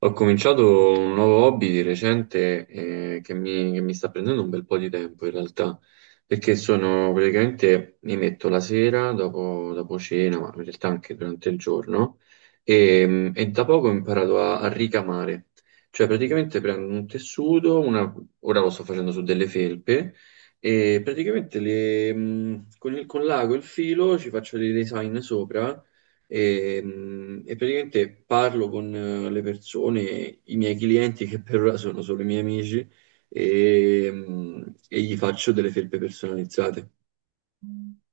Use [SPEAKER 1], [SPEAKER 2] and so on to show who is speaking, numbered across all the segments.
[SPEAKER 1] Ho cominciato un nuovo hobby di recente che mi sta prendendo un bel po' di tempo in realtà, perché sono praticamente mi metto la sera dopo cena, ma in realtà anche durante il giorno, e da poco ho imparato a ricamare, cioè praticamente prendo un tessuto, ora lo sto facendo su delle felpe, e praticamente con l'ago e il filo ci faccio dei design sopra e praticamente parlo con le persone, i miei clienti che per ora sono solo i miei amici, e gli faccio delle felpe personalizzate.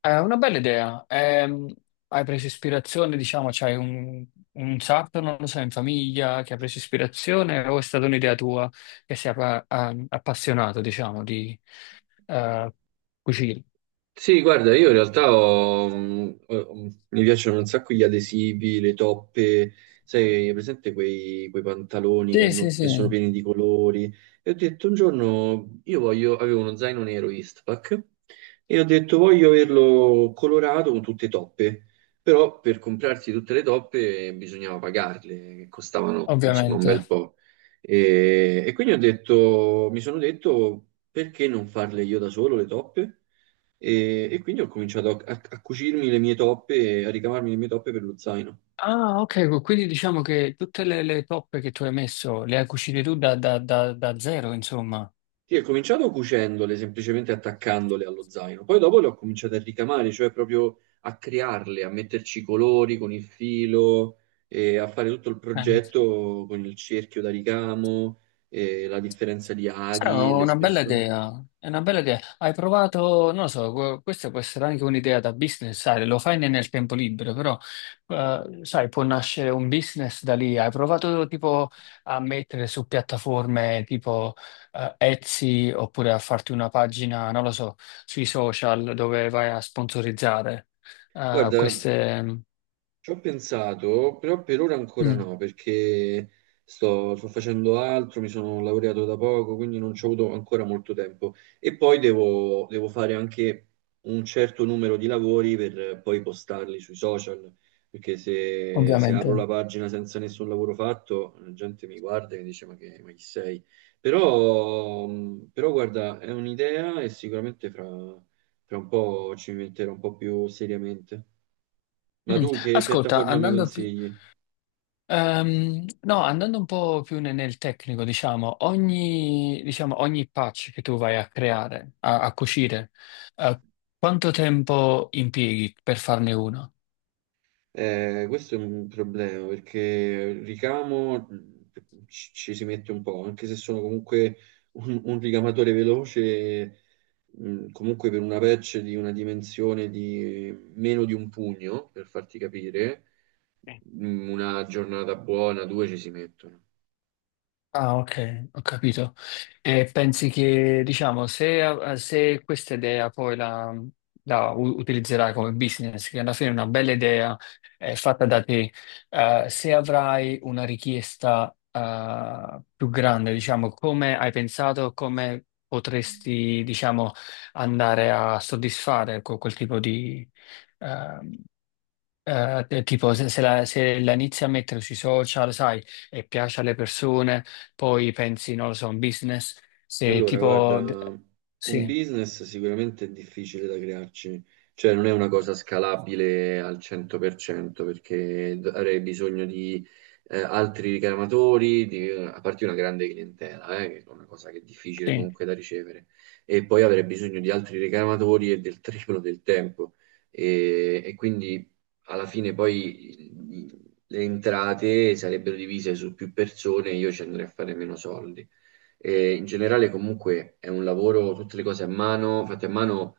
[SPEAKER 2] È una bella idea. Hai preso ispirazione, diciamo, c'hai un sarto, non lo so, in famiglia che ha preso ispirazione o è stata un'idea tua che sei appassionato, diciamo, di eh, cucina?
[SPEAKER 1] Sì, guarda, io in realtà mi piacciono un sacco gli adesivi, le toppe, sai, hai presente quei pantaloni che,
[SPEAKER 2] Sì, sì,
[SPEAKER 1] che sono
[SPEAKER 2] sì,
[SPEAKER 1] pieni di colori. E ho detto un giorno, io voglio, avevo uno zaino nero Eastpak e ho detto voglio averlo colorato con tutte toppe, però per comprarsi tutte le toppe bisognava pagarle, che costavano insomma un
[SPEAKER 2] ovviamente.
[SPEAKER 1] bel po'. E quindi ho detto, mi sono detto perché non farle io da solo le toppe? E quindi ho cominciato a cucirmi le mie toppe, a ricavarmi le mie toppe per lo zaino.
[SPEAKER 2] Ah, ok, quindi diciamo che tutte le toppe che tu hai messo le hai cucite tu da zero, insomma.
[SPEAKER 1] Sì, ho cominciato cucendole, semplicemente attaccandole allo zaino. Poi dopo le ho cominciate a ricamare, cioè proprio a crearle, a metterci i colori con il filo, e a fare tutto il
[SPEAKER 2] Eh.
[SPEAKER 1] progetto con il cerchio da ricamo, e la differenza di
[SPEAKER 2] Sarà
[SPEAKER 1] aghi, le
[SPEAKER 2] una bella
[SPEAKER 1] spesso.
[SPEAKER 2] idea, è una bella idea. Hai provato, non lo so, questa può essere anche un'idea da business, sai, lo fai nel tempo libero, però, sai, può nascere un business da lì. Hai provato tipo a mettere su piattaforme tipo Etsy oppure a farti una pagina, non lo so, sui social dove vai a sponsorizzare
[SPEAKER 1] Guarda,
[SPEAKER 2] queste.
[SPEAKER 1] ci ho pensato, però per ora ancora
[SPEAKER 2] Mm,
[SPEAKER 1] no, perché sto facendo altro, mi sono laureato da poco, quindi non ci ho avuto ancora molto tempo. E poi devo fare anche un certo numero di lavori per poi postarli sui social, perché se apro la
[SPEAKER 2] ovviamente.
[SPEAKER 1] pagina senza nessun lavoro fatto, la gente mi guarda e mi dice ma chi sei? Però, però guarda, è un'idea e sicuramente fra un po' ci metterò un po' più seriamente. Ma
[SPEAKER 2] Mm.
[SPEAKER 1] tu che
[SPEAKER 2] Ascolta,
[SPEAKER 1] piattaforma mi
[SPEAKER 2] andando più.
[SPEAKER 1] consigli?
[SPEAKER 2] No, andando un po' più nel tecnico, diciamo, ogni patch che tu vai a creare, a cucire, eh, quanto tempo impieghi per farne uno?
[SPEAKER 1] Questo è un problema perché ricamo ci si mette un po', anche se sono comunque un ricamatore veloce, comunque per una patch di una dimensione di meno di un pugno, per farti capire, una giornata buona, due ci si mettono.
[SPEAKER 2] Ah, ok, ho capito. E pensi che, diciamo, se questa idea poi la utilizzerai come business, che alla fine è una bella idea, è fatta da te, se avrai una richiesta, più grande, diciamo, come hai pensato, come potresti, diciamo, andare a soddisfare con quel tipo di, ehm, tipo se, se la inizi a mettere sui social, sai, e piace alle persone, poi pensi, non lo so, un business, se
[SPEAKER 1] Allora, guarda,
[SPEAKER 2] tipo.
[SPEAKER 1] un
[SPEAKER 2] Sì,
[SPEAKER 1] business sicuramente è difficile da crearci, cioè non è una cosa scalabile al 100% perché avrei bisogno di altri ricamatori, di, a parte una grande clientela, che è una cosa che è difficile
[SPEAKER 2] sì,
[SPEAKER 1] comunque da ricevere, e poi avrei bisogno di altri ricamatori e del triplo del tempo. E quindi alla fine poi le entrate sarebbero divise su più persone e io ci andrei a fare meno soldi. E in generale comunque è un lavoro, tutte le cose a mano, fatte a mano,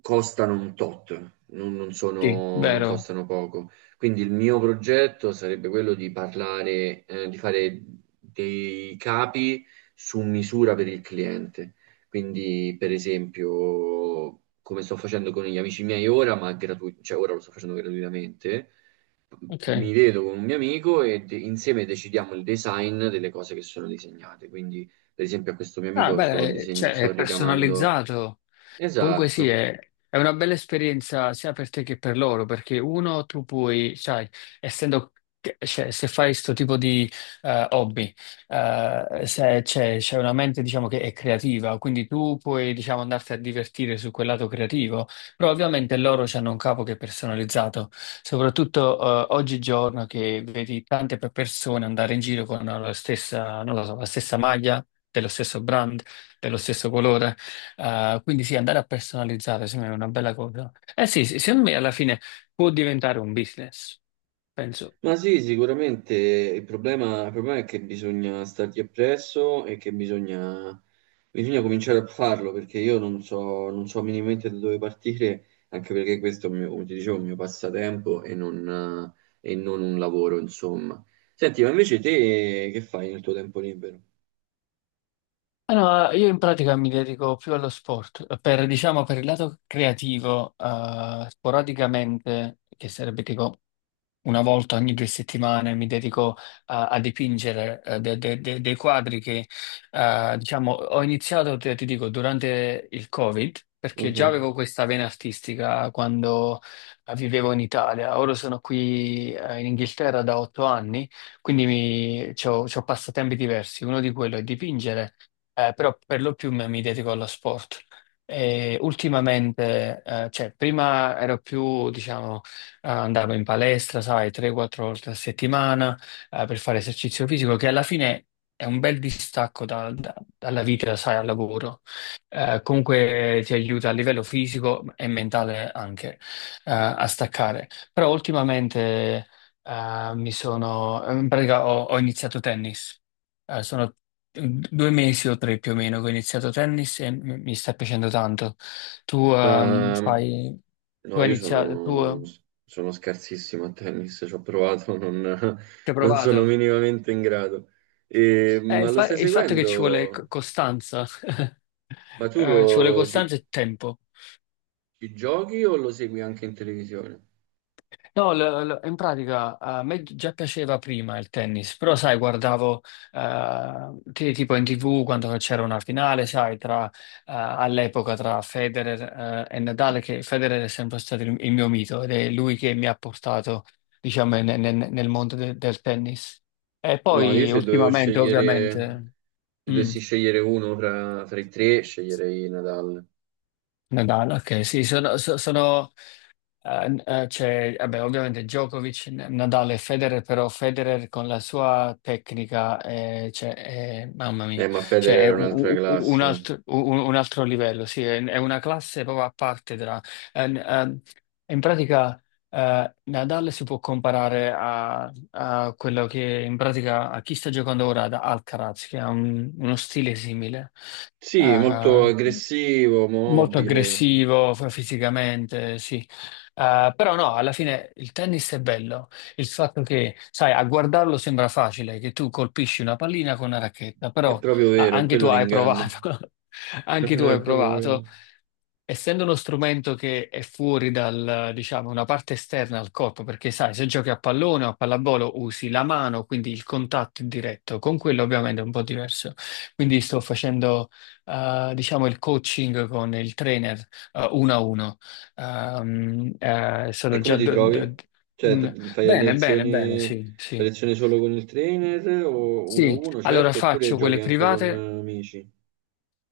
[SPEAKER 1] costano un tot, non
[SPEAKER 2] sì,
[SPEAKER 1] sono, non
[SPEAKER 2] vero,
[SPEAKER 1] costano poco. Quindi il mio progetto sarebbe quello di parlare, di fare dei capi su misura per il cliente. Quindi, per esempio, come sto facendo con gli amici miei ora, cioè ora lo sto facendo gratuitamente, mi
[SPEAKER 2] ok.
[SPEAKER 1] vedo con un mio amico e insieme decidiamo il design delle cose che sono disegnate. Quindi, per esempio, a questo mio
[SPEAKER 2] Ah,
[SPEAKER 1] amico
[SPEAKER 2] beh, cioè, è
[SPEAKER 1] sto ricamando.
[SPEAKER 2] personalizzato. Comunque sì,
[SPEAKER 1] Esatto.
[SPEAKER 2] è una bella esperienza sia per te che per loro, perché uno tu puoi, sai, essendo, cioè, se fai questo tipo di hobby, se c'è una mente diciamo che è creativa, quindi tu puoi diciamo andarti a divertire su quel lato creativo, però ovviamente loro hanno un capo che è personalizzato, soprattutto oggigiorno che vedi tante persone andare in giro con la stessa, non lo so, la stessa maglia, dello stesso brand, dello stesso colore. Quindi sì, andare a personalizzare sembra una bella cosa. Eh sì, sì, secondo me alla fine può diventare un business, penso.
[SPEAKER 1] Ma sì, sicuramente il problema è che bisogna stargli appresso e che bisogna, bisogna cominciare a farlo perché io non so, non so minimamente da dove partire, anche perché questo è un mio, come ti dicevo, un mio passatempo e non un lavoro, insomma. Senti, ma invece te che fai nel tuo tempo libero?
[SPEAKER 2] Allora, io in pratica mi dedico più allo sport, per, diciamo, per il lato creativo, sporadicamente, che sarebbe tipo una volta ogni 2 settimane, mi dedico a dipingere dei quadri che, diciamo, ho iniziato, ti dico, durante il Covid, perché già
[SPEAKER 1] Mhm.
[SPEAKER 2] avevo questa vena artistica quando vivevo in Italia, ora sono qui, in Inghilterra da 8 anni, quindi mi, c'ho passatempi diversi, uno di quello è dipingere però per lo più mi dedico allo sport. E ultimamente, cioè, prima ero più, diciamo, andavo in palestra, sai, 3-4 volte a settimana, per fare esercizio fisico, che alla fine è un bel distacco dalla vita, sai, al lavoro. Comunque ti aiuta a livello fisico e mentale anche, a staccare. Però ultimamente, mi sono, in pratica ho iniziato tennis. Sono 2 mesi o 3 più o meno che ho iniziato tennis e mi sta piacendo tanto. Tu
[SPEAKER 1] Ehm,
[SPEAKER 2] fai, tu
[SPEAKER 1] no,
[SPEAKER 2] hai
[SPEAKER 1] io
[SPEAKER 2] iniziato, tu
[SPEAKER 1] sono, sono scarsissimo a tennis, ci ho provato,
[SPEAKER 2] ci hai
[SPEAKER 1] non sono
[SPEAKER 2] provato.
[SPEAKER 1] minimamente in grado. E-
[SPEAKER 2] Eh,
[SPEAKER 1] ma
[SPEAKER 2] il,
[SPEAKER 1] lo
[SPEAKER 2] fa-
[SPEAKER 1] stai
[SPEAKER 2] il fatto è che ci vuole
[SPEAKER 1] seguendo?
[SPEAKER 2] costanza,
[SPEAKER 1] Ma tu lo,
[SPEAKER 2] Ci vuole
[SPEAKER 1] ci,
[SPEAKER 2] costanza e tempo.
[SPEAKER 1] ci giochi o lo segui anche in televisione?
[SPEAKER 2] No, in pratica a me già piaceva prima il tennis, però sai, guardavo tipo in TV quando c'era una finale, sai, tra, all'epoca tra Federer e Nadal, che Federer è sempre stato il mio mito ed è lui che mi ha portato, diciamo, nel mondo del tennis. E
[SPEAKER 1] No, io
[SPEAKER 2] poi
[SPEAKER 1] se dovevo
[SPEAKER 2] ultimamente,
[SPEAKER 1] scegliere,
[SPEAKER 2] ovviamente,
[SPEAKER 1] se
[SPEAKER 2] mm,
[SPEAKER 1] dovessi scegliere uno fra i tre, sceglierei Nadal.
[SPEAKER 2] Nadal, ok, sì, sono, c'è, vabbè, ovviamente Djokovic, Nadal e Federer, però Federer con la sua tecnica, cioè, mamma mia,
[SPEAKER 1] Ma
[SPEAKER 2] cioè,
[SPEAKER 1] Federer
[SPEAKER 2] è
[SPEAKER 1] era un'altra
[SPEAKER 2] u- u- un,
[SPEAKER 1] classe.
[SPEAKER 2] altro, u- un altro livello, sì, è una classe proprio a parte eh, n- ehm, in pratica, Nadal si può comparare a quello che, in pratica, a chi sta giocando ora ad Alcaraz, che ha uno stile simile.
[SPEAKER 1] Sì, molto
[SPEAKER 2] eh,
[SPEAKER 1] aggressivo,
[SPEAKER 2] Molto
[SPEAKER 1] mobile.
[SPEAKER 2] aggressivo fisicamente, sì. Però no, alla fine il tennis è bello. Il fatto che, sai, a guardarlo sembra facile, che tu colpisci una pallina con una racchetta,
[SPEAKER 1] È
[SPEAKER 2] però
[SPEAKER 1] proprio
[SPEAKER 2] ah,
[SPEAKER 1] vero, è
[SPEAKER 2] anche tu
[SPEAKER 1] quello
[SPEAKER 2] hai
[SPEAKER 1] l'inganno.
[SPEAKER 2] provato,
[SPEAKER 1] No,
[SPEAKER 2] anche tu
[SPEAKER 1] no, è
[SPEAKER 2] hai
[SPEAKER 1] proprio
[SPEAKER 2] provato.
[SPEAKER 1] vero.
[SPEAKER 2] Essendo uno strumento che è fuori dal, diciamo, una parte esterna al corpo, perché sai, se giochi a pallone o a pallavolo usi la mano, quindi il contatto è diretto, con quello ovviamente è un po' diverso. Quindi sto facendo, diciamo, il coaching con il trainer, uno a uno. Ehm, eh,
[SPEAKER 1] E
[SPEAKER 2] sono
[SPEAKER 1] come
[SPEAKER 2] già.
[SPEAKER 1] ti
[SPEAKER 2] do-
[SPEAKER 1] trovi?
[SPEAKER 2] do- un...
[SPEAKER 1] Fai le
[SPEAKER 2] Bene, bene, bene,
[SPEAKER 1] lezioni,
[SPEAKER 2] sì,
[SPEAKER 1] fai
[SPEAKER 2] sì.
[SPEAKER 1] lezioni solo con il trainer o uno a
[SPEAKER 2] Sì,
[SPEAKER 1] uno,
[SPEAKER 2] allora
[SPEAKER 1] certo, oppure
[SPEAKER 2] faccio
[SPEAKER 1] giochi
[SPEAKER 2] quelle
[SPEAKER 1] anche con
[SPEAKER 2] private.
[SPEAKER 1] amici?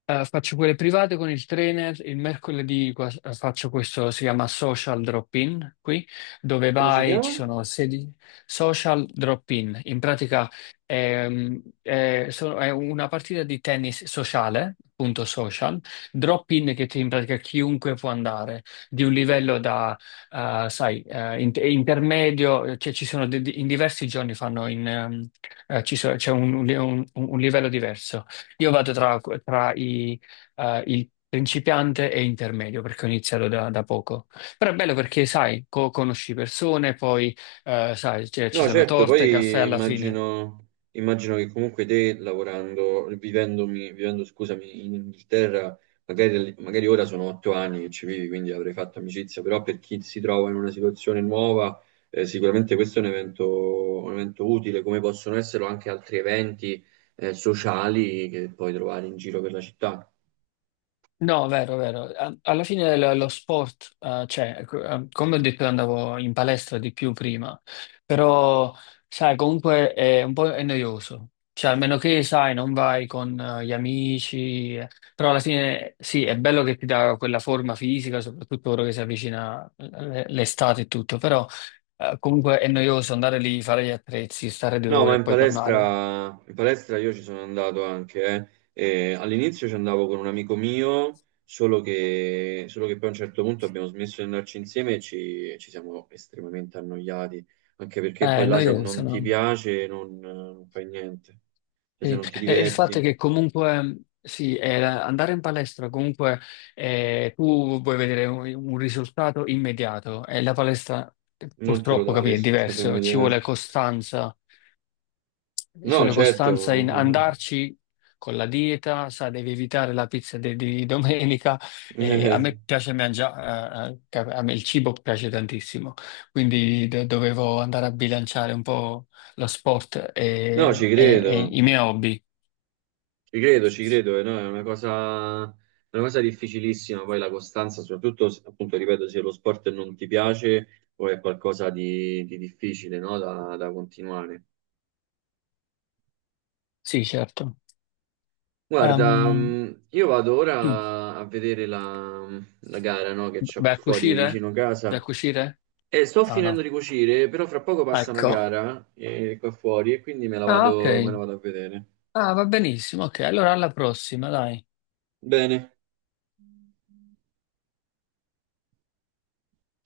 [SPEAKER 2] Faccio quelle private con il trainer, il mercoledì faccio questo, si chiama Social Drop-in qui, dove
[SPEAKER 1] Come si
[SPEAKER 2] vai, ci
[SPEAKER 1] chiama?
[SPEAKER 2] sono sedi. Social Drop-in, in pratica è una partita di tennis sociale, appunto social, drop-in che in pratica chiunque può andare, di un livello da, sai, intermedio, cioè ci sono in diversi giorni fanno in, c'è un un livello diverso. Io vado tra il principiante e intermedio perché ho iniziato da poco. Però è bello perché, sai, conosci persone, poi, sai, cioè, ci
[SPEAKER 1] No,
[SPEAKER 2] sono
[SPEAKER 1] certo,
[SPEAKER 2] torte, caffè
[SPEAKER 1] poi
[SPEAKER 2] alla fine.
[SPEAKER 1] immagino, immagino che comunque te lavorando, vivendo, scusami, in Inghilterra, magari ora sono otto anni che ci vivi, quindi avrei fatto amicizia, però per chi si trova in una situazione nuova, sicuramente questo è un evento utile, come possono esserlo anche altri eventi, sociali che puoi trovare in giro per la città.
[SPEAKER 2] No, vero, vero. Alla fine lo sport, cioè, ecco, come ho detto, io andavo in palestra di più prima, però, sai, comunque è un po' è noioso. Cioè, almeno che, sai, non vai con gli amici, però alla fine sì, è bello che ti dà quella forma fisica, soprattutto ora che si avvicina l'estate e tutto, però comunque è noioso andare lì, fare gli attrezzi, stare due
[SPEAKER 1] No,
[SPEAKER 2] ore
[SPEAKER 1] ma
[SPEAKER 2] e poi tornare.
[SPEAKER 1] in palestra io ci sono andato anche, eh. E all'inizio ci andavo con un amico mio, solo che poi a un certo punto abbiamo smesso di andarci insieme e ci siamo estremamente annoiati, anche perché
[SPEAKER 2] Eh,
[SPEAKER 1] poi
[SPEAKER 2] È
[SPEAKER 1] là se
[SPEAKER 2] noioso,
[SPEAKER 1] non ti
[SPEAKER 2] no?
[SPEAKER 1] piace non fai niente, cioè se
[SPEAKER 2] Sì,
[SPEAKER 1] non ti
[SPEAKER 2] e il fatto è
[SPEAKER 1] diverti
[SPEAKER 2] che comunque sì, andare in palestra, comunque tu vuoi vedere un risultato immediato e la palestra
[SPEAKER 1] non te lo
[SPEAKER 2] purtroppo,
[SPEAKER 1] dà il
[SPEAKER 2] capì, è
[SPEAKER 1] risultato
[SPEAKER 2] diverso,
[SPEAKER 1] immediato.
[SPEAKER 2] ci
[SPEAKER 1] No,
[SPEAKER 2] vuole
[SPEAKER 1] certo,
[SPEAKER 2] costanza in andarci con la dieta, sai, devi evitare la pizza di domenica, a
[SPEAKER 1] Eh,
[SPEAKER 2] me piace mangiare, a me il cibo piace tantissimo, quindi dovevo andare a bilanciare un po' lo sport
[SPEAKER 1] no,
[SPEAKER 2] e
[SPEAKER 1] ci
[SPEAKER 2] e
[SPEAKER 1] credo.
[SPEAKER 2] i miei hobby.
[SPEAKER 1] Ci credo, ci credo, no, è una cosa difficilissima, poi la costanza, soprattutto se, appunto, ripeto, se lo sport non ti piace o è qualcosa di difficile, no, da continuare.
[SPEAKER 2] Sì, certo.
[SPEAKER 1] Guarda,
[SPEAKER 2] Ehm,
[SPEAKER 1] io vado
[SPEAKER 2] sì.
[SPEAKER 1] ora a vedere la gara, no, che c'ho
[SPEAKER 2] Vai
[SPEAKER 1] qui
[SPEAKER 2] a
[SPEAKER 1] fuori
[SPEAKER 2] cucire?
[SPEAKER 1] vicino
[SPEAKER 2] Vai
[SPEAKER 1] casa
[SPEAKER 2] a cucire?
[SPEAKER 1] e sto
[SPEAKER 2] Ah, no.
[SPEAKER 1] finendo di cucire, però fra poco passa una
[SPEAKER 2] Ecco.
[SPEAKER 1] gara qua fuori e quindi
[SPEAKER 2] Ah, ok.
[SPEAKER 1] me la vado a vedere.
[SPEAKER 2] Ah, va benissimo. Ok, allora alla prossima, dai.
[SPEAKER 1] Bene.